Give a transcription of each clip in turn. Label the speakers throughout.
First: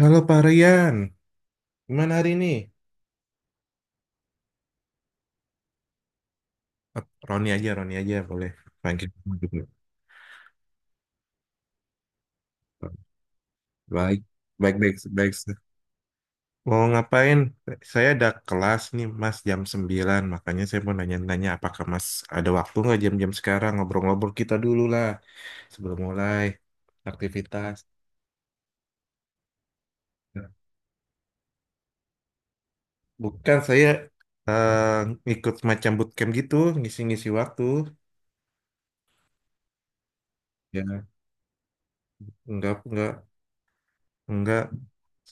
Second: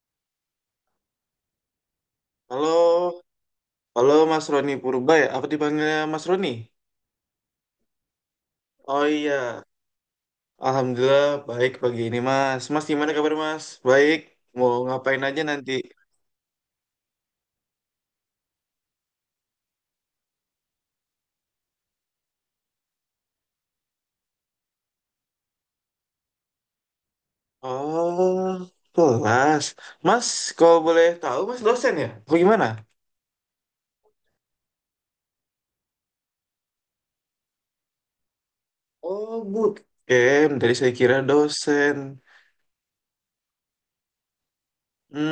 Speaker 1: Halo Pak Rian, gimana hari ini?
Speaker 2: Halo, halo Mas Roni Purba ya? Apa dipanggilnya Mas Roni?
Speaker 1: Eh, Roni aja boleh.
Speaker 2: Oh
Speaker 1: Panggil nama juga.
Speaker 2: iya, alhamdulillah baik pagi ini Mas. Mas gimana kabar Mas? Baik,
Speaker 1: Baik,
Speaker 2: mau
Speaker 1: baik, baik,
Speaker 2: ngapain
Speaker 1: baik.
Speaker 2: aja nanti?
Speaker 1: Mau ngapain? Saya ada kelas nih Mas jam 9, makanya saya mau nanya-nanya apakah Mas ada waktu nggak jam-jam sekarang ngobrol-ngobrol kita dulu lah sebelum mulai aktivitas.
Speaker 2: Oh, kelas. Mas, kalau boleh tahu Mas dosen ya? Apa gimana?
Speaker 1: Bukan saya, eh, ikut macam bootcamp gitu, ngisi-ngisi waktu.
Speaker 2: Oh, bootcamp. Dari saya
Speaker 1: Ya,
Speaker 2: kira dosen.
Speaker 1: enggak, enggak.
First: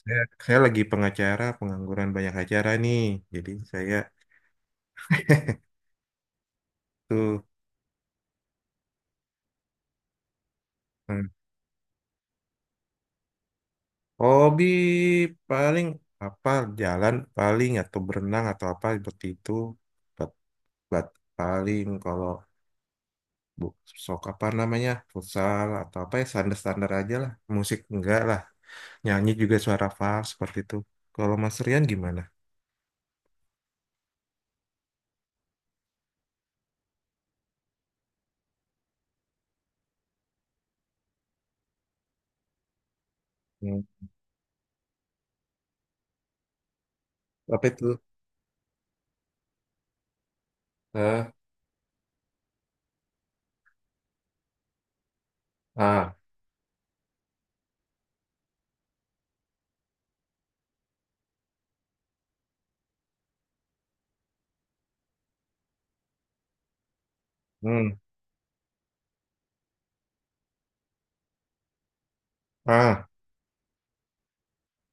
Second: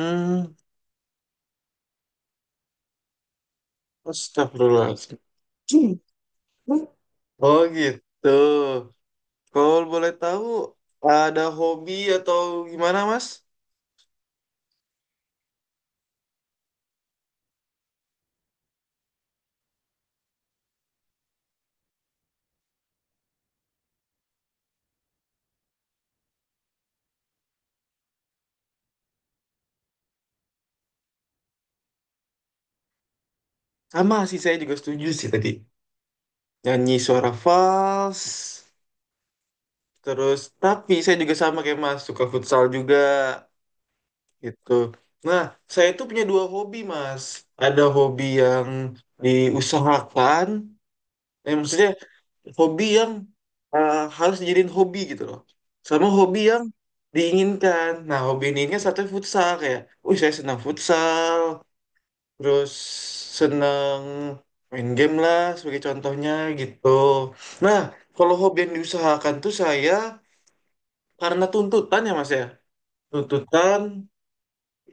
Speaker 1: Saya, saya lagi pengacara, pengangguran banyak acara nih. Jadi saya
Speaker 2: astagfirullahaladzim.
Speaker 1: tuh
Speaker 2: Oh gitu. Kalau boleh tahu,
Speaker 1: hmm,
Speaker 2: ada hobi atau gimana Mas?
Speaker 1: hobi paling apa jalan paling atau berenang atau apa seperti itu. Bat bat paling kalau bu, sok apa namanya futsal atau apa ya standar-standar aja lah. Musik enggak lah. Nyanyi juga suara fals seperti itu. Kalau Mas Rian gimana?
Speaker 2: Sama sih saya juga setuju sih tadi. Nyanyi suara fals, terus tapi saya juga sama kayak Mas, suka futsal juga
Speaker 1: Hmm,
Speaker 2: gitu. Nah, saya itu punya dua hobi Mas.
Speaker 1: apa
Speaker 2: Ada
Speaker 1: itu?
Speaker 2: hobi yang diusahakan,
Speaker 1: Eh,
Speaker 2: eh, maksudnya hobi yang eh, harus dijadiin hobi gitu loh. Sama
Speaker 1: ah,
Speaker 2: hobi yang diinginkan. Nah, hobi yang diinginkan satu futsal kayak, saya senang futsal, terus seneng main game lah sebagai contohnya gitu. Nah,
Speaker 1: hmm,
Speaker 2: kalau hobi yang diusahakan tuh saya karena tuntutan ya Mas ya.
Speaker 1: ah.
Speaker 2: Tuntutan,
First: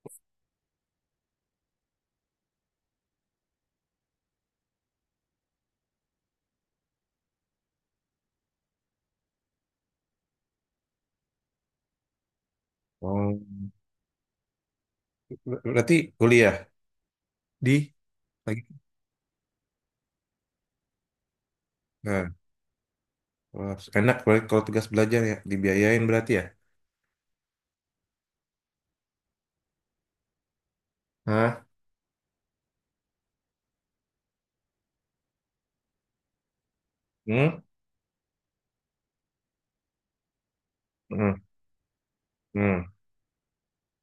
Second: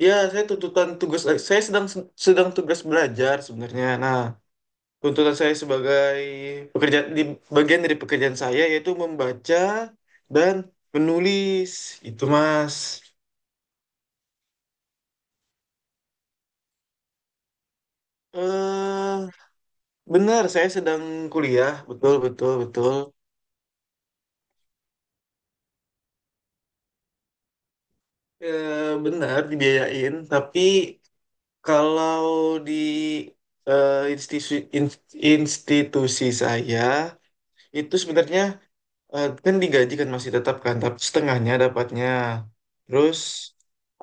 Speaker 2: ya saya tuntutan tugas saya sedang sedang tugas belajar sebenarnya. Nah, tuntutan saya sebagai pekerja di bagian dari pekerjaan saya yaitu membaca dan menulis. Itu Mas.
Speaker 1: Oh, berarti kuliah di lagi.
Speaker 2: Eh, benar saya sedang kuliah, betul
Speaker 1: Eh,
Speaker 2: betul betul.
Speaker 1: Wah, enak berarti kalau tugas belajar ya, dibiayain berarti ya?
Speaker 2: Eh, benar dibiayain, tapi
Speaker 1: Hah?
Speaker 2: kalau di eh, institusi institusi saya
Speaker 1: Hmm?
Speaker 2: itu sebenarnya eh, kan digaji kan masih tetap kan, tapi
Speaker 1: Hmm.
Speaker 2: setengahnya dapatnya.
Speaker 1: Hmm.
Speaker 2: Terus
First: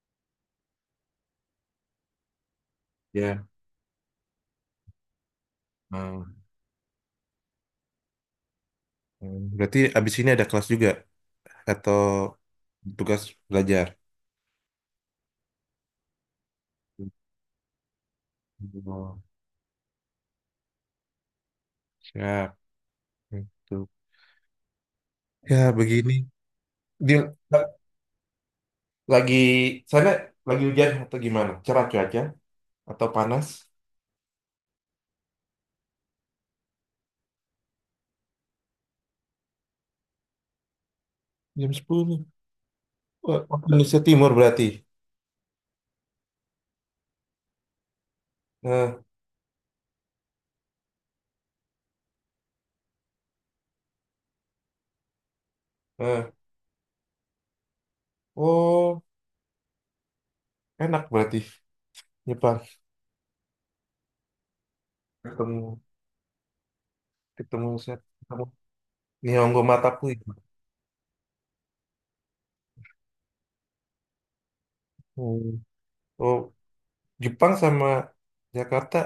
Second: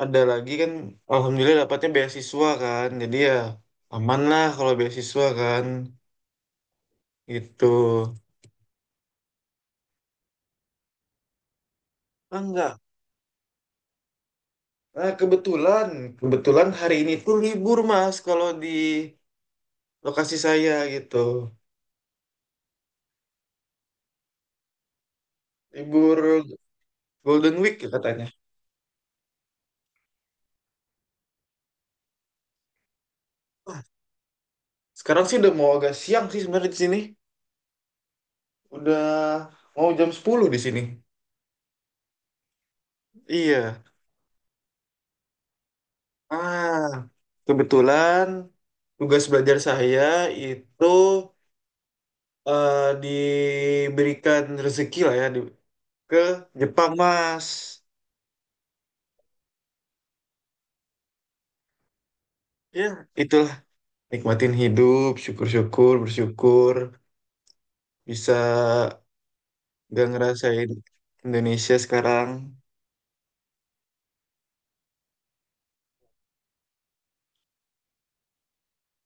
Speaker 2: ada lagi kan, alhamdulillah dapatnya beasiswa kan, jadi ya
Speaker 1: Ya.
Speaker 2: aman lah kalau beasiswa kan,
Speaker 1: Hmm.
Speaker 2: gitu.
Speaker 1: Hmm. Berarti abis ini ada kelas juga atau
Speaker 2: Ah, enggak.
Speaker 1: tugas belajar?
Speaker 2: Nah, kebetulan, kebetulan hari ini tuh libur Mas kalau di
Speaker 1: Oh,
Speaker 2: lokasi saya gitu
Speaker 1: siap. Itu. Ya, begini.
Speaker 2: libur
Speaker 1: Dia
Speaker 2: Golden Week ya katanya.
Speaker 1: lagi sana lagi hujan atau gimana? Cerah cuaca atau panas?
Speaker 2: Sekarang sih udah mau agak siang sih sebenarnya di sini. Udah mau jam 10 di sini.
Speaker 1: Jam 10, wah, waktu
Speaker 2: Iya.
Speaker 1: Indonesia Timur berarti.
Speaker 2: Ah, kebetulan
Speaker 1: Eh,
Speaker 2: tugas belajar saya itu eh, diberikan rezeki lah ya ke
Speaker 1: eh.
Speaker 2: Jepang, Mas.
Speaker 1: Oh, enak berarti. Jepang
Speaker 2: Ya, itulah nikmatin hidup,
Speaker 1: ketemu
Speaker 2: syukur-syukur, bersyukur
Speaker 1: ketemu set.
Speaker 2: bisa
Speaker 1: Nihongo Mataku
Speaker 2: gak
Speaker 1: itu.
Speaker 2: ngerasain Indonesia sekarang.
Speaker 1: Hmm. Oh, Jepang sama Jakarta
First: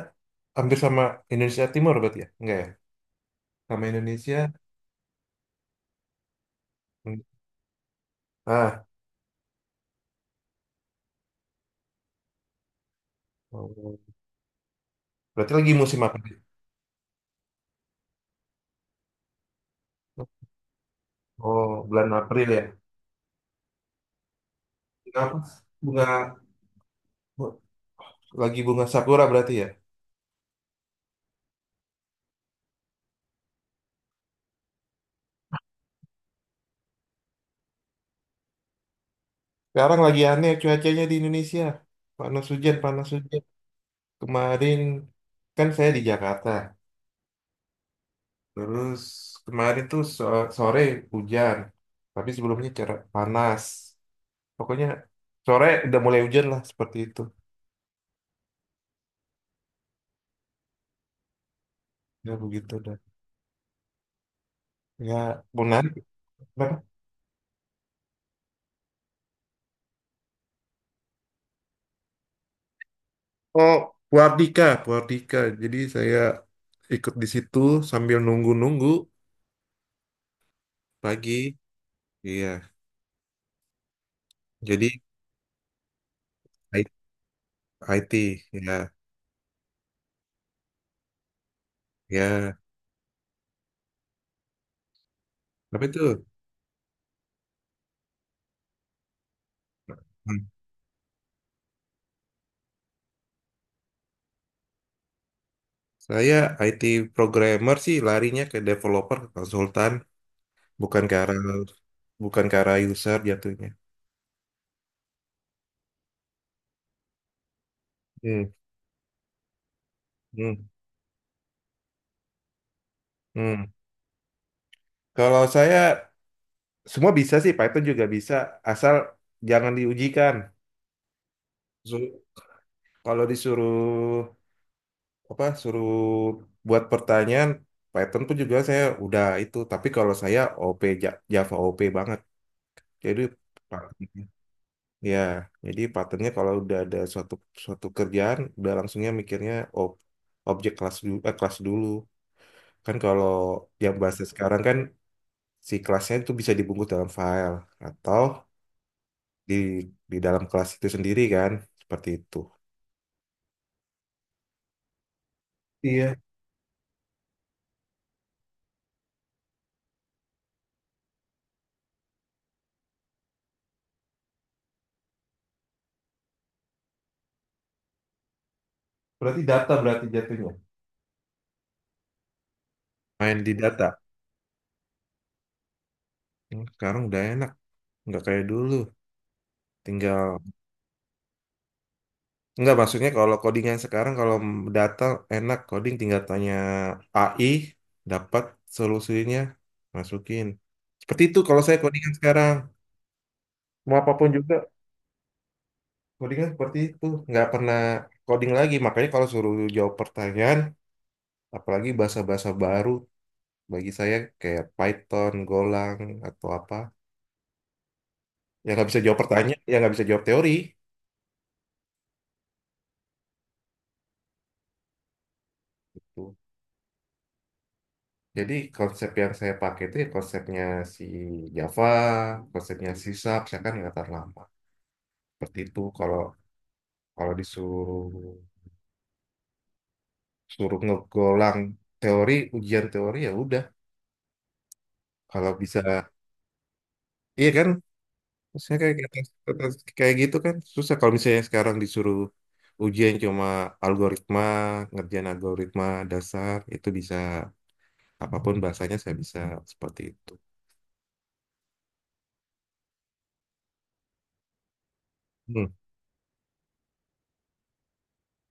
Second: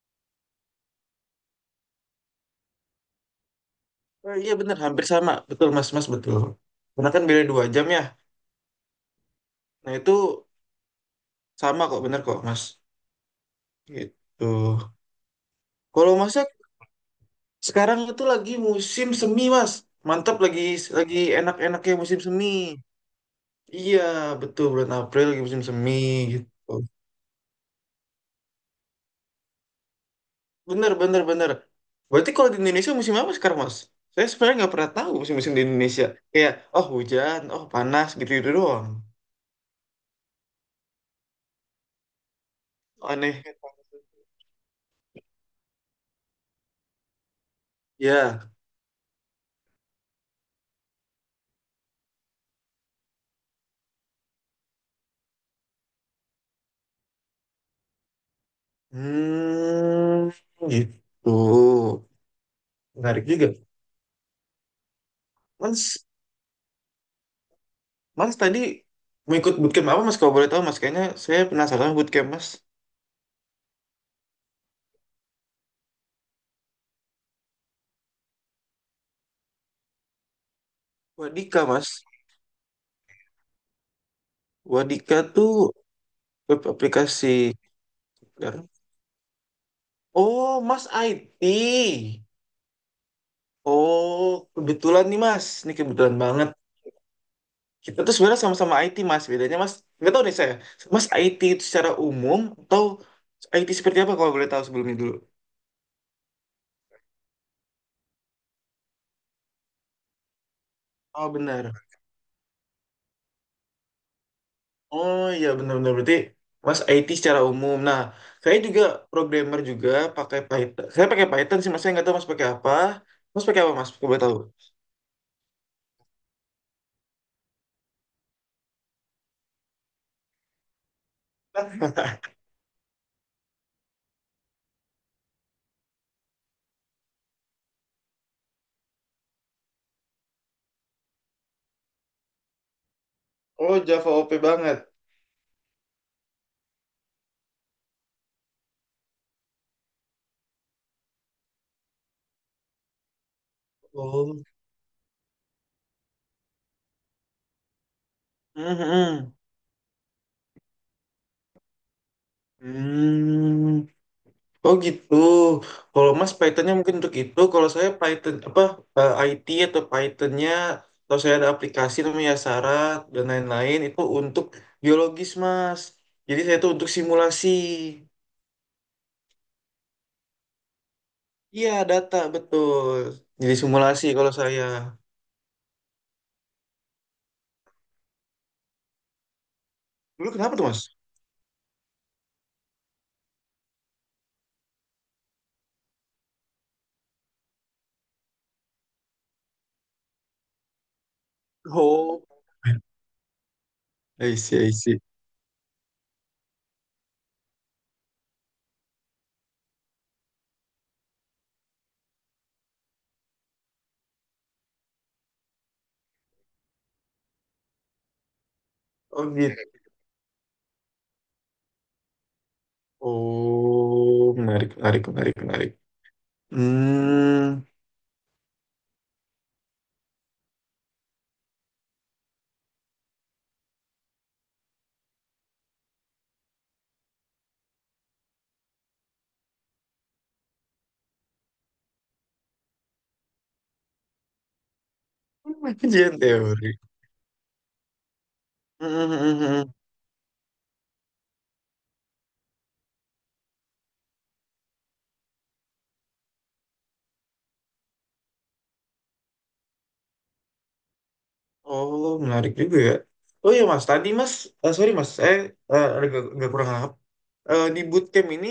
Speaker 1: hampir sama Indonesia Timur berarti ya? Enggak ya? Sama
Speaker 2: Eh,
Speaker 1: Indonesia?
Speaker 2: iya bener, hampir sama. Betul, Mas, Mas, betul. Karena
Speaker 1: Hmm.
Speaker 2: kan beda 2 jam ya.
Speaker 1: Ah,
Speaker 2: Nah itu sama kok bener kok Mas.
Speaker 1: oh.
Speaker 2: Gitu.
Speaker 1: Berarti lagi musim
Speaker 2: Kalau
Speaker 1: apa?
Speaker 2: Masnya sekarang itu lagi musim semi Mas. Mantap lagi
Speaker 1: Oh,
Speaker 2: enak-enaknya
Speaker 1: bulan
Speaker 2: musim semi.
Speaker 1: April ya.
Speaker 2: Iya betul bulan April
Speaker 1: Kenapa?
Speaker 2: lagi musim semi
Speaker 1: Bunga
Speaker 2: gitu.
Speaker 1: bu- lagi bunga sakura berarti ya.
Speaker 2: Bener bener bener. Berarti kalau di Indonesia musim apa sekarang Mas? Saya sebenarnya nggak pernah tahu musim-musim di Indonesia. Kayak oh hujan, oh panas gitu-gitu doang.
Speaker 1: Sekarang lagi aneh cuacanya di Indonesia. Panas hujan, panas hujan.
Speaker 2: Aneh.
Speaker 1: Kemarin kan saya di Jakarta.
Speaker 2: Ya.
Speaker 1: Terus kemarin tuh sore hujan, tapi sebelumnya cerah panas. Pokoknya sore udah mulai hujan lah seperti itu.
Speaker 2: Hmm, gitu.
Speaker 1: Ya begitu dah.
Speaker 2: Menarik juga.
Speaker 1: Ya menarik.
Speaker 2: Mas,
Speaker 1: Kenapa?
Speaker 2: Mas tadi mau ikut bootcamp apa Mas kalau boleh tahu Mas? Kayaknya saya penasaran sama bootcamp Mas.
Speaker 1: Oh, Buardika, Buardika. Jadi saya ikut di situ sambil nunggu-nunggu pagi.
Speaker 2: Wadika Mas.
Speaker 1: Iya. Jadi
Speaker 2: Wadika tuh web
Speaker 1: I-
Speaker 2: aplikasi.
Speaker 1: IT, ya,
Speaker 2: Oh Mas IT.
Speaker 1: ya.
Speaker 2: Oh kebetulan nih Mas. Ini
Speaker 1: Tapi itu
Speaker 2: kebetulan banget. Kita tuh sebenarnya sama-sama IT Mas. Bedanya Mas nggak tahu nih
Speaker 1: hmm,
Speaker 2: saya. Mas IT itu secara umum atau IT seperti apa kalau boleh tahu sebelumnya dulu?
Speaker 1: saya IT programmer sih larinya ke developer, ke konsultan, bukan ke
Speaker 2: Oh
Speaker 1: arah
Speaker 2: benar.
Speaker 1: bukan ke arah user jatuhnya.
Speaker 2: Oh iya benar-benar berarti Mas IT secara umum. Nah,
Speaker 1: Hmm,
Speaker 2: saya juga programmer juga pakai
Speaker 1: hmm,
Speaker 2: Python. Saya pakai Python sih, Mas. Saya nggak tahu Mas pakai apa. Mas pakai
Speaker 1: hmm.
Speaker 2: apa, Mas? Coba tahu.
Speaker 1: Kalau saya semua bisa sih, Python juga bisa, asal jangan diujikan. Su- Kalau disuruh apa, suruh buat pertanyaan, Python pun juga saya udah itu. Tapi kalau saya OP Java OP banget, jadi
Speaker 2: Oh, Java
Speaker 1: Python.
Speaker 2: OP banget.
Speaker 1: Ya, jadi patternnya kalau udah ada suatu suatu kerjaan, udah langsungnya mikirnya ob, objek kelas dulu, kelas dulu. Kan kalau yang bahasa
Speaker 2: Oh.
Speaker 1: sekarang kan si kelasnya itu bisa dibungkus dalam file atau
Speaker 2: Mhm.
Speaker 1: di di dalam kelas itu sendiri kan seperti itu.
Speaker 2: Hmm. Oh gitu. Kalau
Speaker 1: Iya,
Speaker 2: Mas Pythonnya mungkin untuk itu. Kalau saya Python apa eh, IT atau Pythonnya atau saya ada aplikasi namanya Syarat dan lain-lain itu untuk biologis Mas. Jadi saya itu untuk simulasi.
Speaker 1: berarti data berarti jatuhnya.
Speaker 2: Iya, data betul.
Speaker 1: Main di
Speaker 2: Jadi
Speaker 1: data
Speaker 2: simulasi kalau saya.
Speaker 1: hmm, sekarang udah enak nggak kayak dulu
Speaker 2: Dulu
Speaker 1: tinggal
Speaker 2: kenapa tuh, Mas?
Speaker 1: nggak maksudnya kalau codingan sekarang kalau data enak coding tinggal tanya AI dapat solusinya masukin seperti itu kalau saya codingan
Speaker 2: Oh,
Speaker 1: sekarang mau apapun
Speaker 2: I
Speaker 1: juga
Speaker 2: see, I see.
Speaker 1: codingan seperti itu nggak pernah coding lagi makanya kalau suruh jawab pertanyaan apalagi bahasa-bahasa baru. Bagi saya kayak Python, Golang, atau apa. Yang nggak bisa jawab
Speaker 2: Oh
Speaker 1: pertanyaan, yang
Speaker 2: gitu.
Speaker 1: nggak bisa jawab teori.
Speaker 2: Oh, menarik, menarik, menarik, menarik.
Speaker 1: Gitu.
Speaker 2: Hmm,
Speaker 1: Jadi konsep yang saya pakai itu ya konsepnya si Java, konsepnya si Sharp, saya kan ingatan lama. Seperti itu kalau kalau disuruh suruh ngegolang teori, ujian teori ya udah. Kalau bisa,
Speaker 2: kajian teori.
Speaker 1: iya kan? Maksudnya
Speaker 2: Hmm,
Speaker 1: kayak kayak
Speaker 2: hmm, hmm, hmm.
Speaker 1: kayak gitu kan susah kalau misalnya sekarang disuruh ujian cuma algoritma, ngerjain algoritma dasar itu bisa apapun bahasanya saya bisa seperti itu.
Speaker 2: Oh, menarik juga ya. Oh iya, Mas. Tadi, Mas, eh, sorry, Mas, saya
Speaker 1: Hmm.
Speaker 2: eh, agak, agak kurang paham. Eh, di bootcamp ini,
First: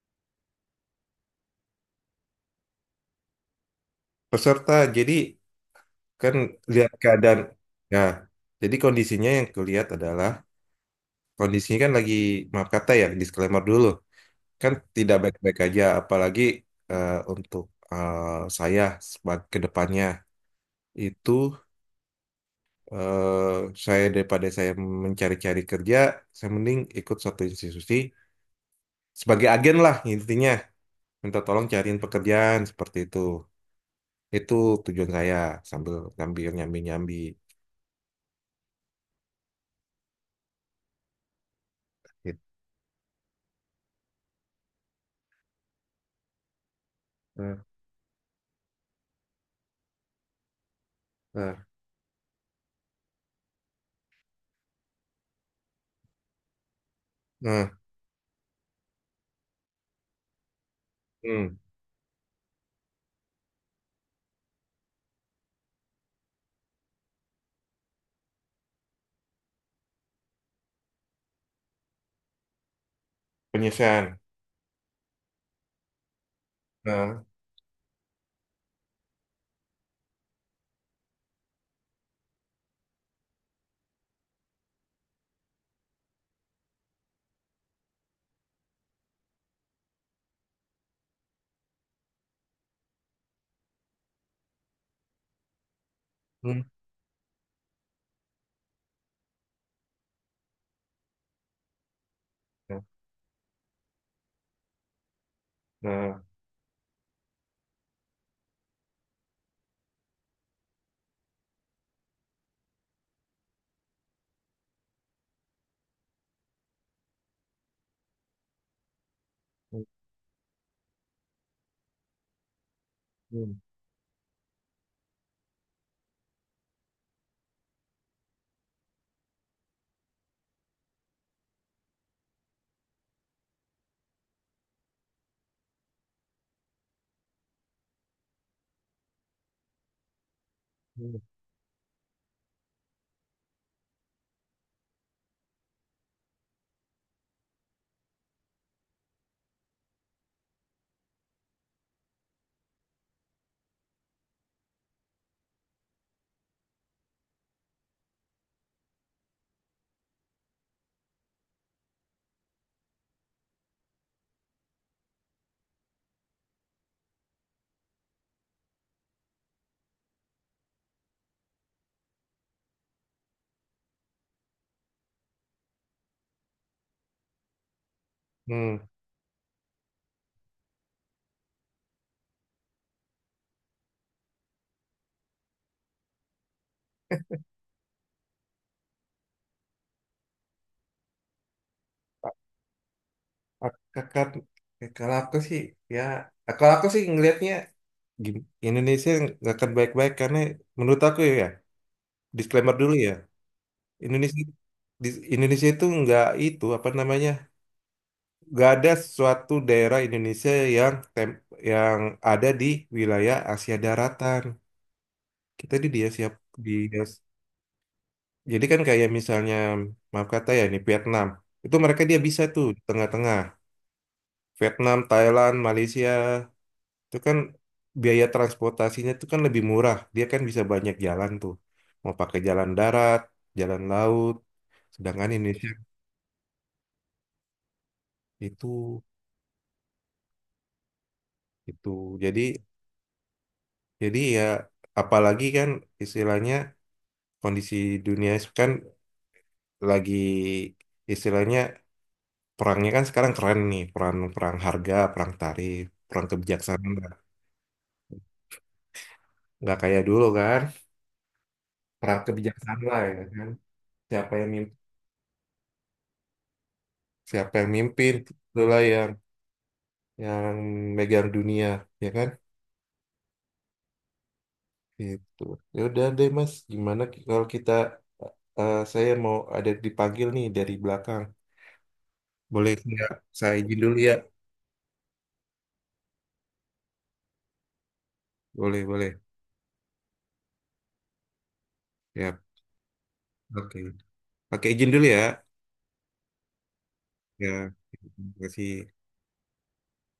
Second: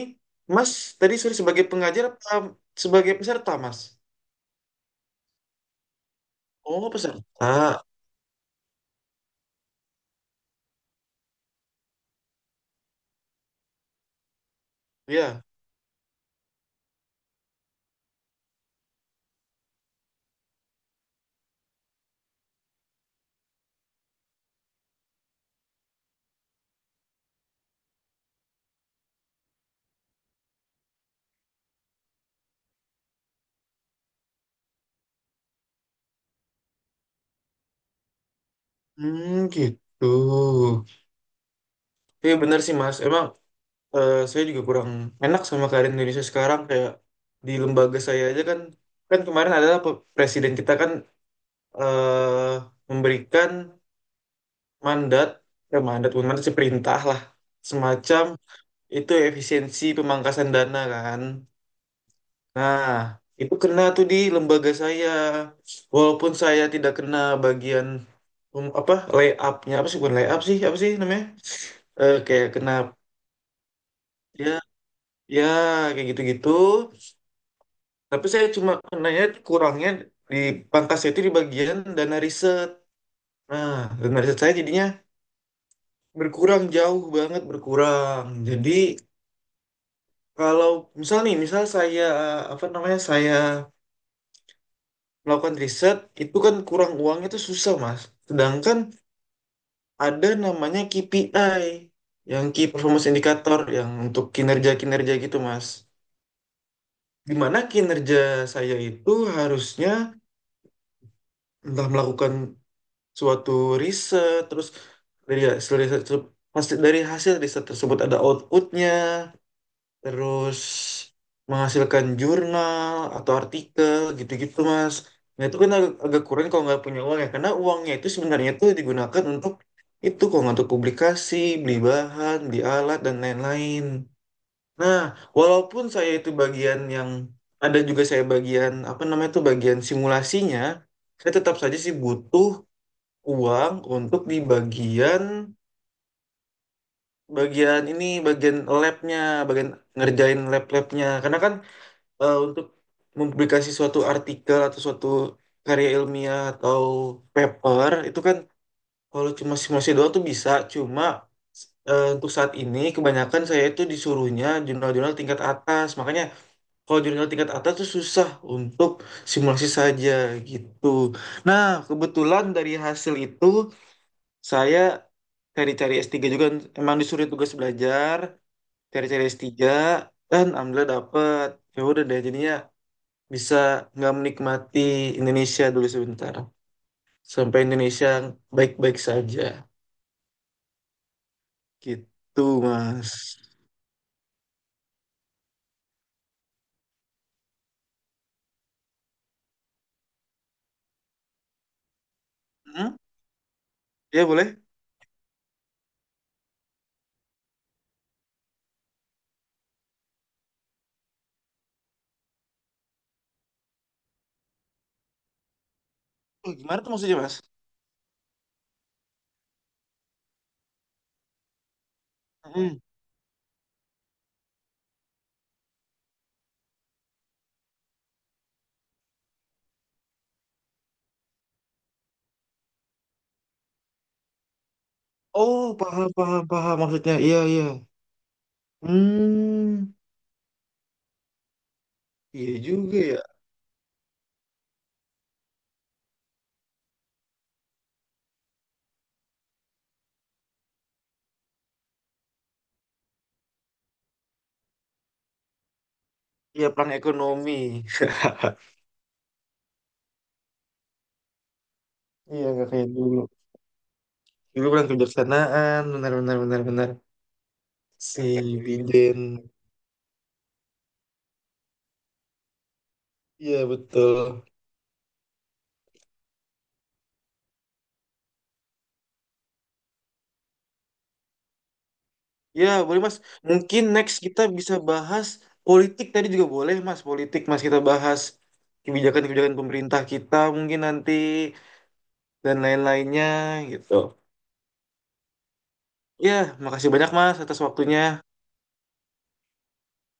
Speaker 2: Mas, tadi sorry sebagai pengajar apa sebagai peserta, Mas?
Speaker 1: Peserta, jadi kan
Speaker 2: Oh,
Speaker 1: lihat keadaan.
Speaker 2: peserta.
Speaker 1: Ya, jadi kondisinya yang kulihat adalah kondisinya kan lagi maaf kata ya disclaimer dulu kan tidak
Speaker 2: Ya.
Speaker 1: baik-baik aja, apalagi untuk eh, saya ke depannya itu saya daripada saya mencari-cari kerja, saya mending ikut suatu institusi sebagai agen lah intinya minta tolong cariin pekerjaan seperti itu. Itu tujuan saya sambil sambil nyambi-nyambi
Speaker 2: Hmm, gitu. Iya
Speaker 1: gitu.
Speaker 2: benar sih Mas. Emang eh, saya juga kurang enak sama keadaan Indonesia sekarang kayak di
Speaker 1: Nah,
Speaker 2: lembaga saya aja kan kan kemarin adalah presiden kita kan
Speaker 1: nah,
Speaker 2: eh, memberikan mandat eh, mandat bukan mandat sih perintah lah
Speaker 1: nah,
Speaker 2: semacam itu efisiensi pemangkasan dana kan.
Speaker 1: hmm,
Speaker 2: Nah, itu kena tuh di lembaga saya walaupun saya tidak kena bagian apa layupnya apa sih bukan layup sih apa sih namanya. Eh, kayak kena
Speaker 1: penyelesaian.
Speaker 2: ya. Ya, kayak gitu-gitu.
Speaker 1: Nah,
Speaker 2: Tapi saya cuma kenanya kurangnya di pangkasnya itu di bagian dana riset. Nah, dana riset saya jadinya berkurang jauh banget berkurang. Jadi kalau misal nih, misal saya apa namanya saya melakukan riset itu kan
Speaker 1: hmm,
Speaker 2: kurang uangnya itu susah, Mas. Sedangkan ada namanya KPI yang Key
Speaker 1: nah,
Speaker 2: Performance Indicator yang untuk kinerja-kinerja gitu, Mas.
Speaker 1: nah,
Speaker 2: Di mana kinerja saya itu harusnya entah melakukan suatu riset terus dari hasil riset hasil dari hasil riset tersebut ada outputnya
Speaker 1: hmm,
Speaker 2: terus menghasilkan jurnal atau
Speaker 1: hmm,
Speaker 2: artikel gitu-gitu mas. Nah itu kan agak, agak kurang kalau nggak punya uang ya karena uangnya itu sebenarnya itu digunakan untuk itu kalau untuk publikasi beli bahan beli alat dan lain-lain. Nah walaupun saya itu bagian yang ada juga saya bagian apa namanya itu bagian simulasinya
Speaker 1: hmm.
Speaker 2: saya tetap saja sih butuh uang untuk di bagian bagian ini bagian labnya bagian ngerjain lab-labnya karena kan eh, untuk mempublikasi suatu artikel atau suatu karya ilmiah atau paper itu kan kalau cuma simulasi doang tuh bisa cuma eh, untuk saat ini kebanyakan saya itu disuruhnya jurnal-jurnal tingkat atas makanya kalau jurnal tingkat atas tuh susah untuk simulasi saja gitu. Nah kebetulan dari hasil itu saya cari-cari S3 juga emang disuruh tugas belajar
Speaker 1: Hmm.
Speaker 2: cari-cari S3 dan alhamdulillah dapet ya udah deh jadinya bisa nggak menikmati Indonesia dulu sebentar sampai Indonesia baik-baik saja
Speaker 1: A-
Speaker 2: gitu mas.
Speaker 1: Kakak, eh, kalau aku sih ya, kalau aku sih ngelihatnya gini, Indonesia nggak akan baik-baik karena menurut aku ya, disclaimer dulu
Speaker 2: Hmm?
Speaker 1: ya,
Speaker 2: Ya
Speaker 1: Indonesia
Speaker 2: boleh.
Speaker 1: di Indonesia itu nggak itu apa namanya nggak ada suatu daerah Indonesia yang yang ada di wilayah Asia Daratan kita di dia siap
Speaker 2: Oh,
Speaker 1: di
Speaker 2: gimana tuh maksudnya mas?
Speaker 1: jadi kan kayak misalnya maaf kata ya ini Vietnam itu mereka dia bisa tuh
Speaker 2: Hmm.
Speaker 1: di tengah-tengah Vietnam Thailand Malaysia itu kan biaya transportasinya itu kan lebih murah dia kan bisa banyak jalan tuh mau pakai jalan darat jalan laut sedangkan Indonesia
Speaker 2: Oh paham paham paham maksudnya iya iya.
Speaker 1: itu
Speaker 2: Hmm,
Speaker 1: itu jadi
Speaker 2: iya juga ya.
Speaker 1: jadi ya apalagi kan istilahnya kondisi dunia kan lagi istilahnya perangnya kan sekarang keren nih perang perang harga perang tarif perang
Speaker 2: Iya perang
Speaker 1: kebijaksanaan
Speaker 2: ekonomi.
Speaker 1: nggak kayak dulu kan perang
Speaker 2: Iya nggak
Speaker 1: kebijaksanaan
Speaker 2: kayak
Speaker 1: lah
Speaker 2: dulu.
Speaker 1: ya kan siapa yang
Speaker 2: Dulu perang
Speaker 1: mimpin,
Speaker 2: kebijaksanaan benar benar benar benar
Speaker 1: siapa yang mimpin
Speaker 2: si
Speaker 1: itulah yang
Speaker 2: Biden.
Speaker 1: yang megang dunia ya kan
Speaker 2: Iya betul.
Speaker 1: itu ya udah deh mas gimana kalau kita eh, saya mau ada dipanggil nih dari belakang
Speaker 2: Ya
Speaker 1: boleh
Speaker 2: boleh
Speaker 1: nggak
Speaker 2: mas.
Speaker 1: saya izin
Speaker 2: Mungkin
Speaker 1: dulu ya
Speaker 2: next kita bisa bahas politik tadi juga boleh mas. Politik mas kita bahas
Speaker 1: boleh boleh
Speaker 2: kebijakan-kebijakan pemerintah kita mungkin nanti
Speaker 1: ya
Speaker 2: dan lain-lainnya
Speaker 1: oke
Speaker 2: gitu.
Speaker 1: oke izin dulu ya
Speaker 2: Ya makasih banyak mas
Speaker 1: ya
Speaker 2: atas waktunya.
Speaker 1: terima kasih